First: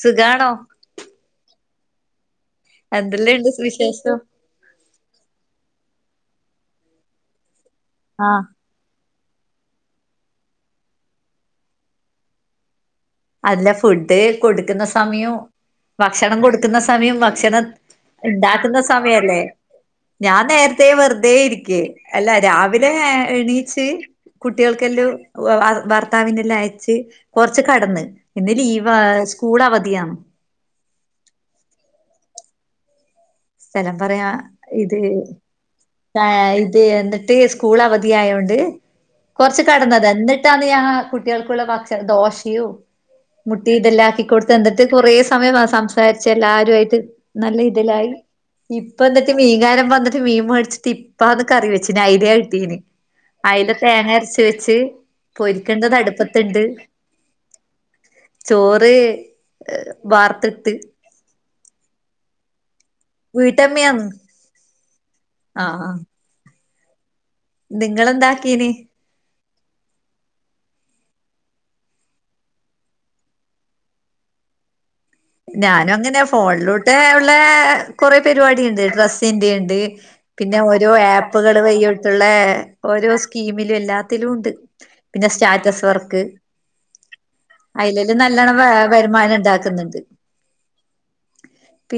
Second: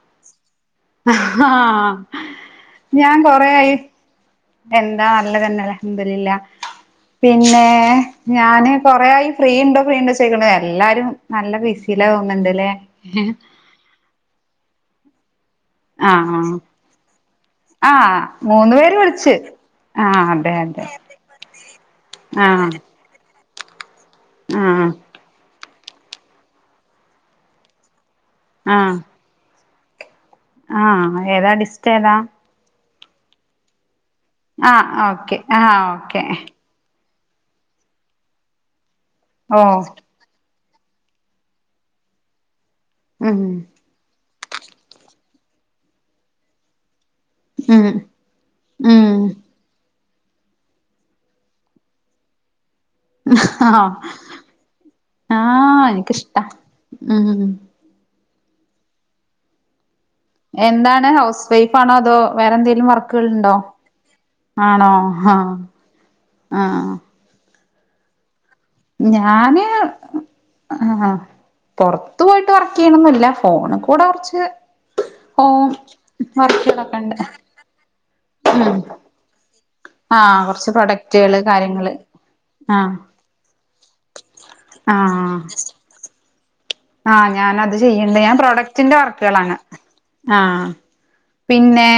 സുഖാണോ ആ ഞാൻ എന്തെല്ലാണ്ട് കൊറയായി. വിശേഷം ദുലില്ലാ പിന്നെ ആഹ് ഞാന് കൊറെയായി. ഫ്രീണ്ടോ ഫ്രീണ്ടോ ചോയ്ക്കണ് എല്ലാരും നല്ല ബിസിലാ തോന്നു ണ്ട്ല്ലേ? അല്ല ഫുഡ് കൊടുക്കുന്ന സമയം. ഭക്ഷണം ആഹ് കൊടുക്കുന്ന സമയം ഭക്ഷണം ആഹ് മൂന്ന് ണ്ടാക്കുന്ന പേര് വിളിച്ച് സമയല്ലേ? ആഹ് അതെ ഞാനേരത്തെ അതെ വെറുതെ ഇരിക്ക അല്ല ആഹ് രാവിലെ എ എണീ ച്ച് ആഹ് കുട്ടികൾക്കെല്ലു വ ഭർത്താവിനെല്ലാം അയച്ച് കൊറച്ച് കടന്ന്. ഇന്ന് ലീവാ സ്കൂളവധിയാ. ആ ഏതാ ഡിസ്റ്റേതാ? സ്ഥലം പറയാ ആഹ് ഇത് ഓക്കെ ആഹ് ഓക്കെ താ ഇത് എന്ത ട്ട് സ്കൂളവധിയായോണ്ട് ഓ കൊർച്ച് കടന്നത ന്നട്ട തണ്യാ കുട്ട്യൾക്കുള്ള ഭക്ഷ ദോശയും ഉം മുട്ടി തെല്ലാ ആക്കി കൊടുത്ത് എന്ന്ട്ട് കുറേ സമയ സംസാരിച്ച് എല്ലരുവായിട്ട് നല്ല ഉം ഇതിലായി ഇപ്പ ഉം ന്നട്ട് മീകാരം- വന്നട്ട് മീൻ മേടിച്ചട്ട് പ്പാന്ന് കറി വച്ചിന് അയലേ കിട്ടീന്. അയല ആഹ് തേങ്ങര്ച്ച് വെച്ച്. ആഹ് പൊരിക്കണ്ടത് എനിക്കിഷ്ടാ അടുപ്പത്തിണ്ട് ഉം ചോറ്- വാർത്തിട്ട് എന്താണ് ഹൗസ് വൈഫാണോ അതോ വേറെന്തെലും വർക്കുകൾണ്ടോ? ആണോ? ആ ആ. ആ. നിങ്ങളെന്താ? ഞാന്. ആ പൊറത്ത് പോയിട്ട് വർക്ക് ചെയ്യണൊന്നില്ല ഫോണ് കൂടെ കുറച്ച് ഞാനും അങ്ങനെ ഫോണിലൂടെ ഉണ്ട് ഉള്ള കൊറെ ഉം പരിപാടിണ്ട് ഡ്രസ്സിന്റെ ഉണ്ട് ആഹ് പിന്നെ കൊറച്ച് ഓരോ പ്രൊഡക്റ്റുകള് ആപ്പുകൾ കാര്യങ്ങള് വഴിയിട്ടുള്ള ആഹ് ഓരോ സ്കീമിൽ എല്ലാത്തിലുണ്ട് പിന്നെ സ്റ്റാറ്റസ് വർക്ക്. ആ ഞാനത് ചെയ്യണ്ട് അതിലെല്ലാം ഞാ നല്ലോണം പ്രൊഡക്റ്റിന്റെ വരുമാനം വർക്കുകളാണ്. ഉണ്ടാക്കുന്നുണ്ട് ആ പിന്നെ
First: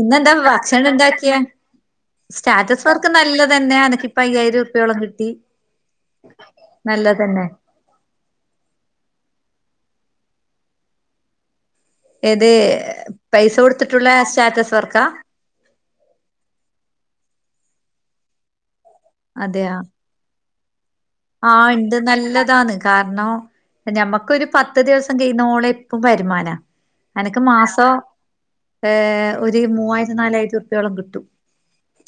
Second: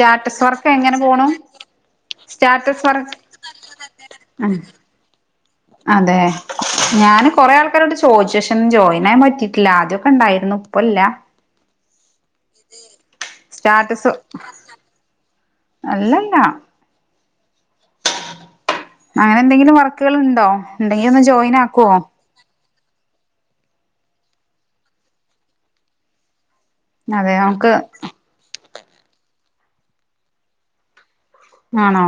ഇന്നെന്താ വർക്ക് ഭക്ഷണം എങ്ങനെ പോണു? ഉണ്ടാക്കിയ സ്റ്റാറ്റസ് വർക്ക് നല്ലതന്നെ ആഹ് എനക്ക്പ്പഅയ്യായിരർപ്യോളം കിട്ടി. അതെ ഞാൻ നല്ലതന്നെ കൊറെ ആൾക്കാരോട് ചോദിച്ച് പക്ഷെ ജോയിൻ ആവാൻ പറ്റിയിട്ടില്ല ആദ്യ ണ്ടായിരുന്നു ഇപ്പല്ല ഏത് പൈസ കൊടുത്തിട്ടുള്ള സ്റ്റാറ്റസ് വർക്കാ അല്ലല്ലാ അങ്ങനെ എന്തെങ്കിലും വർക്കുകൾ ഉണ്ടോ ഉണ്ടെങ്കി ഒന്ന് ആ ജോയിൻ ആക്കുവോ ഉണ്ട് നല്ലതാണ് കാരണം ഞമ്മക്ക് ഒരു പത്ത് ദിവസം കഴിയുന്ന ഓള ഇപ്പം വരുമാനം അതെ നമുക്ക് ഏ ഒരു മൂവായിരം നാലായിരം രൂപയോളം കിട്ടും ആണോ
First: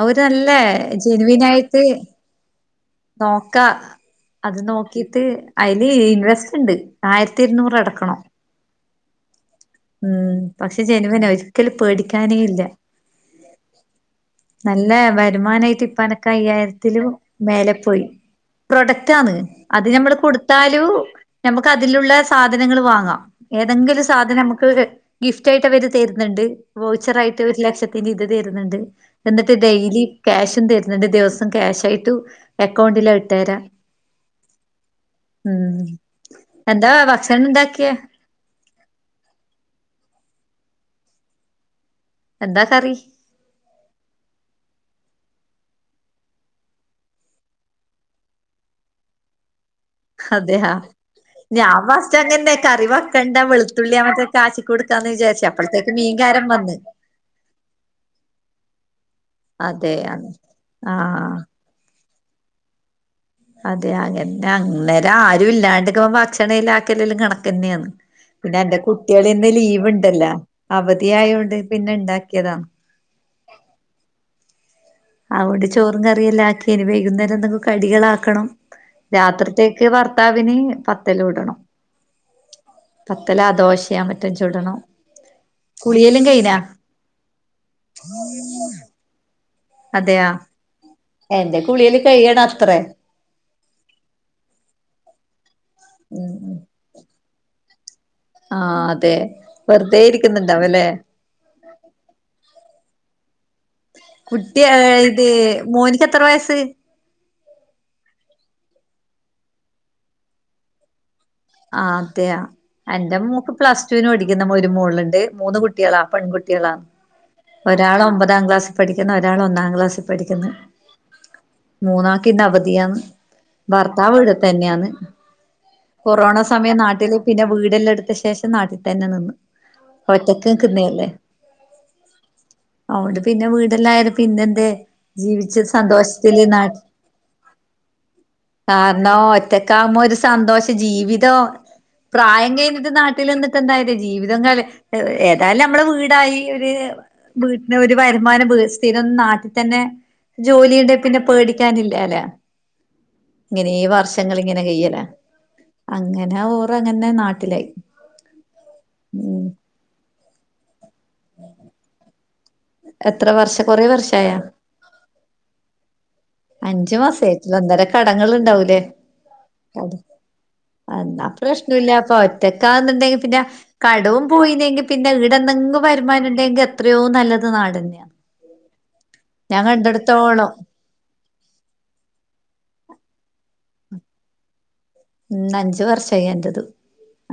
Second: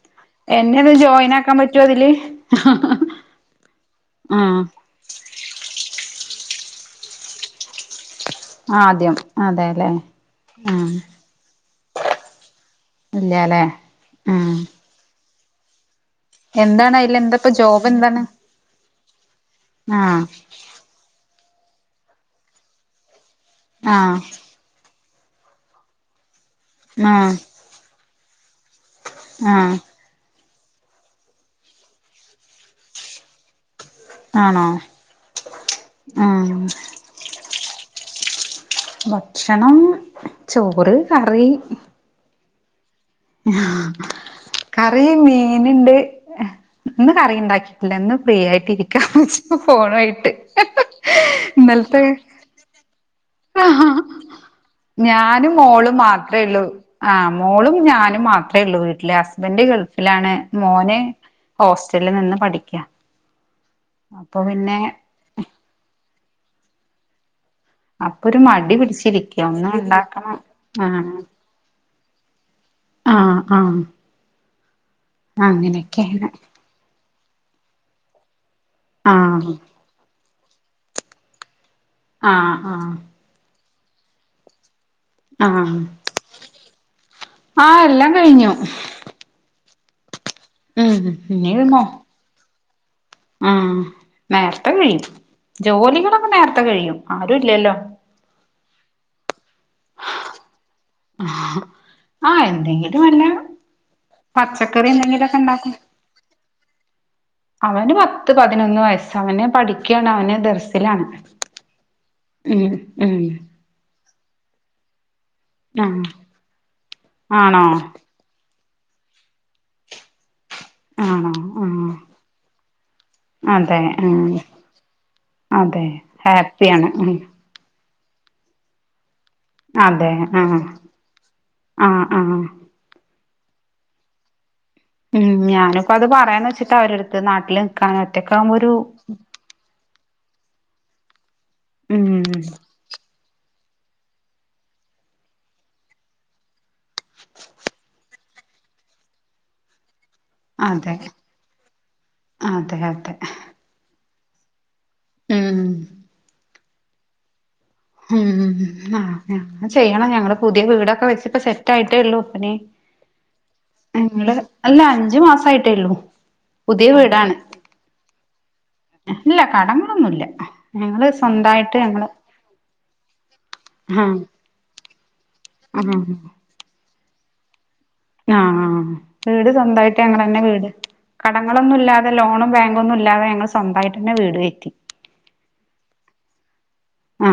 അവര് നല്ല എന്നെ ഒന്ന് ജോയിൻ ആക്കാൻ ജെനുവിനായിട്ട് പറ്റുവോ അതില് നോക്കാ അത് ആഹ് നോക്കിട്ട് അയില് രസണ്ട് ആയിരത്തി ഇരുന്നൂറ് അടക്കണം ആ ആദ്യം അതെല്ലേ മം പക്ഷെ ആഹ് ജനുവിന ഒരിക്കലും പേടിക്കാനേ ഇല്ല ഇല്ലല്ലേ എ നല്ല വരുമാനായിട്ട് പ്പോ അനക് അയ്യായിരത്തിലും എന്താ ഇപ്പൊ മേലെ ജോബ് പോയി എന്താണ് പ്രൊഡ താന്ന് അത് നമ്മള് ആഹ് കൊടുത്താലും നമുക്ക് അതിലുള്ള സാധനങ്ങൾ വാങ്ങാം ഏതെങ്കിലും ആഹ് സാധനം നമുക്ക് ഗിഫ്റ്റ് ആയിട്ട് അവര് തരുന്നുണ്ട് വൗച്ചറ ആഹ് ആയിട്ട് ഒരു ലക്ഷത്തിന്റെ ഇത് തരുന്ണ്ട് എന്നിട്ട് ആഹ് ഡെയിലി കാശ് തരുന്ണ്ട് ദിവസം ക്യാശ് ആയിട്ടു അക്കൗണ്ടില ഇട്ടേരാ ആണോ മം ആഹ് എന്താ ഭക്ഷണം ണ്ടാക്കിയെ ഭക്ഷണം ചോറ് കറി എന്താ കറി കറി മീൻണ്ട് ഇന്ന് കറി ണ്ടാക്കിയിട്ടില്ല ഇന്ന് ഫ്രീ ആയിട്ട് ഇരിക്കാംന്നു വെച്ചു ഫോണയിട്ട് അതെയാ ഞാൻ ഇന്നലത്തെ ഫസ്റ്റ് അങ്ങന്നെ കറി വെക്കണ്ട വെളുത്തുള്ളി മറ്റേ കാച്ചി കൊടുക്കാന്ന് വിചാരിച്ചു ഞാനും അപ്പഴത്തേക്ക് മോളും മാത്രേ മീൻകാരൻ ള്ളൂ വന്ന് ആ മോളും ഞാനും മാ മാത്രേള്ളൂ വീട്ടില് ഹസ്ബന്റ് അതെ അതെ ഗൾഫിലാണ് മോന് ആഹ് ഹോസ് ല്ല് നിന്ന് പഠിക്ക അതെ അപ്പൊ അങ്ങന്നാ പിന്നെ ന്നേരം ആരും ഇല്ലാണ്ട് ക്മ്പോ ഭക്ഷണം ഇതാക്കലല്ലോം കണക്ക ന്നയാണ് അപ്പൊ ഒരു പിന്നെ മടി അന്റെ കുട്ടികള് പിടിച്ചിരിക്ക ഇന്ന് ഒന്നും ലീവ് ഉണ്ടല്ലോ ഉണ്ടാക്കണം അവധിയ ആയോണ്ട് പിന്നെ ണ്ടാക്കിയതാണ് ആ ആ അതുകൊണ്ട് ചോറും കറിയെല്ലാ ആക്കി നി വൈകുന്നേരം എന്തങ്ങും കടികളാ ക്കണം ആഹ് രാത്രിത്തേക്ക് ഭർത്താവിന് പത്തല് ഉടണം ആ ആ ന്നാൻ പറ്റാ ചുടണം ആഹ് കുളിയല്ലം കയ്ന ആഹ് എല്ലാം കഴിഞ്ഞു അതെയാ ഉം എന്റെ കുളിയല്ലാം കയ്യണം അത്രേ ആ നേരത്തെ കഴിയും ഉം ജോലികളൊക്കെ നേരത്തെ കഴിയും ആരു ല്ലല്ലോ ആ അതെ വെറുതെ ഇരിക്കുന്നുണ്ടാവല്ലേ ആഹ് എന്തെങ്കിലും വല്ല കുട്ടി പച്ചക്കറി ഇത് എന്തെങ്കിലുമൊക്കെ ഉണ്ടാക്കും മോനക്ക് എത്ര വയസ്സ് അവന് പത്ത് പതിനൊന്ന് വയസ്സ് അവന് പഠിക്കാണ് അവന് ദർസിലാണ് ആ, അതെയ, ഉം ഉം എന്റെ, മോക്, പ്ലസ് ടുവിന്, പടിക്കുന്ന, ഒരു, മോൾണ്ട്. മൂന്ന്, കുട്ടികളാ, ആഹ് പെൺകുട്ടികളാ, ആണോ ഒരാൾ, ഒമ്പതാം, ക്ലാസ് പഠിക്കുന്ന, ഒരാള്, ഒന്നാം ക്ലാസ്സിൽ, പഠിക്കുന്. ആണോ ആഹ് മൂന്നാക്കിന് അവധിയാന്ന് അതെ ഭർത്താവ് ആഹ് എടത്തന്നെയന്ന് അതെ കൊറോണ സമയം ഹാപ്പിയാണ് ഉം നാട്ടില് പിന്നെ വീടെല്ലം എടുത്ത ശേഷം നാട്ടിൽ തന്നെ നിന്ന് അതെ ഒറ്റക്, ആഹ് കന്നല്ലേ, ആഹ് ആഹ് ഓണ്ട്. പിന്നെ, വീടല്ലായരേം, പിന്നെ, ന്തേ? ഉം ജീവിച്ച, ഞാനിപ്പോ അത് സന്തോഷത്തിൽ, പറയാന്ന് വെച്ചിട്ട് നാട്ട്, അവരെടുത്ത് നാട്ടില് നിക്കാൻ ഒറ്റക്കാവുമ്പോ ഒരു കാരണം, ഒറ്റക്ക, ആകുമ്പോ, ഒരു സന്തോഷം, ജീവിതവും, ഉം പ്രായം, കഴിഞ്ഞട്ട്, നാട്ട ട്ടില്, നിന്ന്ട്ടന്ത, കാര്യം, ജീവിതം, ഏതായാലും, നമ്മള്, വീടായി, ഒര്, വീട്ടീന്, ഒരു വരുമാനം, സ്ഥിരം, നാട്ടിൽത്തന്നെ ജോലിണ്ട, അതെ പിന്നെ, പേടിക്കാനില്ലാല, അതെ അതെ ഇങ്ങനെ, വർഷങ്ങൾ, ഇങ്ങനെ, കൈയല. ഉം അങ്ങനെ, ഓറങ്ങനെ, നാട്ടിലായി. മം, ഉം ചെയ്യണം, ഞങ്ങള്, പുതിയ, വീടൊക്കെ, വെച്, സെറ്റ്, ആയിട്ടേ, ഉള്ളൂ. എത്ര വർഷം കൊറേ വർഷായ നങ്ങള്, അല്ല, അഞ്ചു, മാസയിട്ടേള്ളൂ. അഞ്ചു, മാസായിട്ടുള്ളു, എന്തേരം, കടങ്ങൾ, ഉണ്ടാവൂലേ? ഇല്ല അതെ, കടങ്ങളൊന്നുല്ല ഞങ്ങള് എന്നാ, പ്രശ്നോ, സ്വന്തായിട്ട് ഞങ്ങള് ഇല്ലപ്പൊ, ഒറ്റക്കാ പിന്ന, ആഹ് കടവും, പോയിെനെങ്കി, പിന്നെ, ഇട ആഹ് വരുമാനം, ഉണ്ടെങ്കി, എത്രയോ, നല്ലത്, നാടന്നെ. ആ, ആ, വീട്, സ്വന്തമായിട്ട്, അങ്ങനെ, തന്നെ കണ്ടിടത്തോളം വീട് കടങ്ങളൊന്നും, ഇല്ലാതെ, ലോണും, ബാങ്കൊന്നും, ഇല്ലാതെ, ഞങ്ങൾ, സ്വന്തായിട്ട്ന്നെ, വീട്, കേറ്റി. ഉം, അഞ്ച്, വർഷായി, എൻറ്റത്.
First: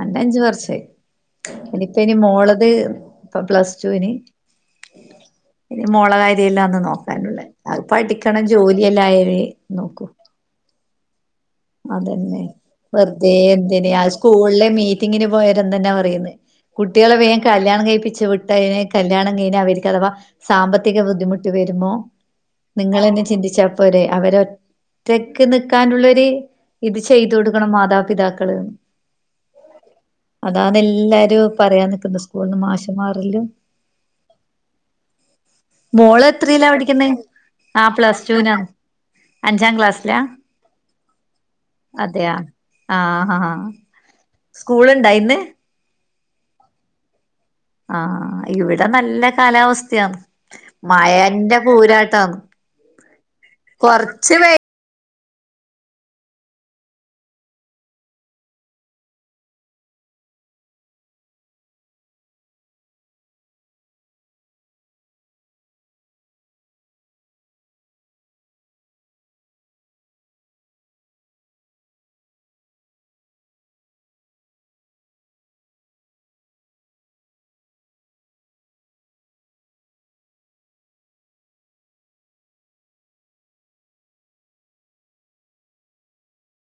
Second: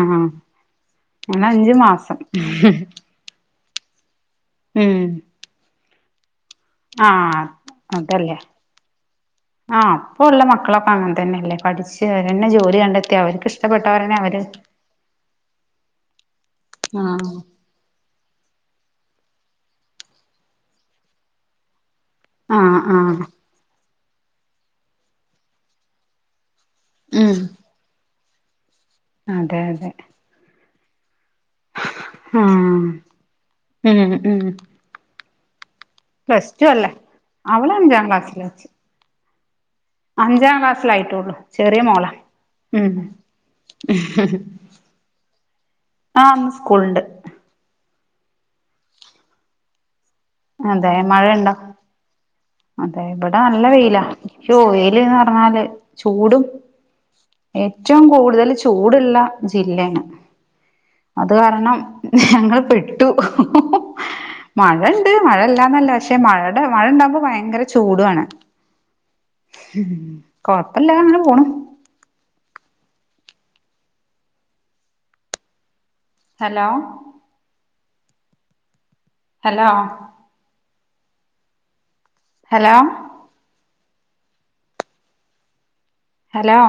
രണ്ട് അഞ്ച്, വർഷയി, അങ്ങനെ അഞ്ചു ഇനിപ്പെ, ഇനി, മാസം മോളത്, ഇപ്പ, പ്ലസ് ടുന് ഉം. ഇനി, മോളകാര്യെല്ലാന്ന്, ആഹ് നോക്കാനുള്ളേ, അത്, അതല്ലേ പഠിക്കണം, ജോലിയല്ലായി, ആഹ് നോക്കൂ ഇപ്പ ഉള്ള മക്കളൊക്കെ അങ്ങനെ തന്നെയല്ലേ പഠിച്ച് അതെന്നെ, അവരന്നെ ജോലി കണ്ടെത്തി വെറുതെ, അവർക്ക് എന്തിന്ന്, ആ, ഇഷ്ടപ്പെട്ടവരന്നെ അവര് സ്കൂളിലെ, മീറ്റിങ്ങിന്, പോയരുന്ന്ന്നാ, പറയന്ന്. കുട്ടികളെ, ആഹ് വേഗം, കല്യാണം, കഴിപ്പിച്ച്, വിട്ടെന് കല്യാണം, കഴിഞ്ഞ, അവരിക്കാഥവാ, സാമ്പത്തിക, ബുദ്ധിമുട്ട്, വരുമ്പോ, ആഹ് ആഹ് നിങ്ങൾെന്നെ, ചിന്തിച്ച പോരെ, അവരൊറ്റക്ക്, നൽക്കാനുള്ളരു, ഇത്, ചെയ്തു, ഉം കൊടുക്കണം, മാതാപിതാക്ക ക്കള്ന്ന് അതെ, അതെ. അതാന്ന്, എല്ലാരും, പറയാൻ, നിക്കുന്നു, സ്കൂൾന്, ആഹ് മാശ് മാറിലും. ഉം ഉം മോള്, പ്ലസ് എത്രല്ല, ടു അല്ലേ പഠിക്കുന്നെ?, അവള് ആ, അഞ്ചാം പ്ലസ് ക്ലാസ്സില ടുനാ. വെച്ച് അഞ്ചാം, ക്ലാസ്സിലായിട്ടുള്ളൂ, ചെറിയ, മോള, അതെയാ ഉം ഉം. സ്കൂള്, ഇണ്ട ഇന്ന്? ആ, ഇന്ന്, സ്കൂളിണ്ട്. ആ, ആ, ഇവിടെ, നല്ല, കാലാവസ്ഥയാന്ന്. അതെ, മഴ, ഇണ്ടോ? അതെ, ഇവിടെ, നല്ല വേയിലാ, കൊറച്ച് വെ യ്യോ വെൽ അതെ, ചൂടും ഏറ്റവും, കൂടുതൽ, ചൂടുള്ള, ജില്ലയിണ്. അത്, കാരണം, ഞങ്ങൾ, പെട്ടു, മകൾ ത്, മഴ ഇല്ലാന്നല്ല, പക്ഷെ, മഴയുടെ മഴ, ഇണ്ടാവകുമ്പോ, ഭയങ്കര, ചൂടുവാണ്. കൊഴപ്പല്ല, അങ്ങനെ, പോണു. ഹലോ. ഹലോ. ഹലോ. ഹലോ?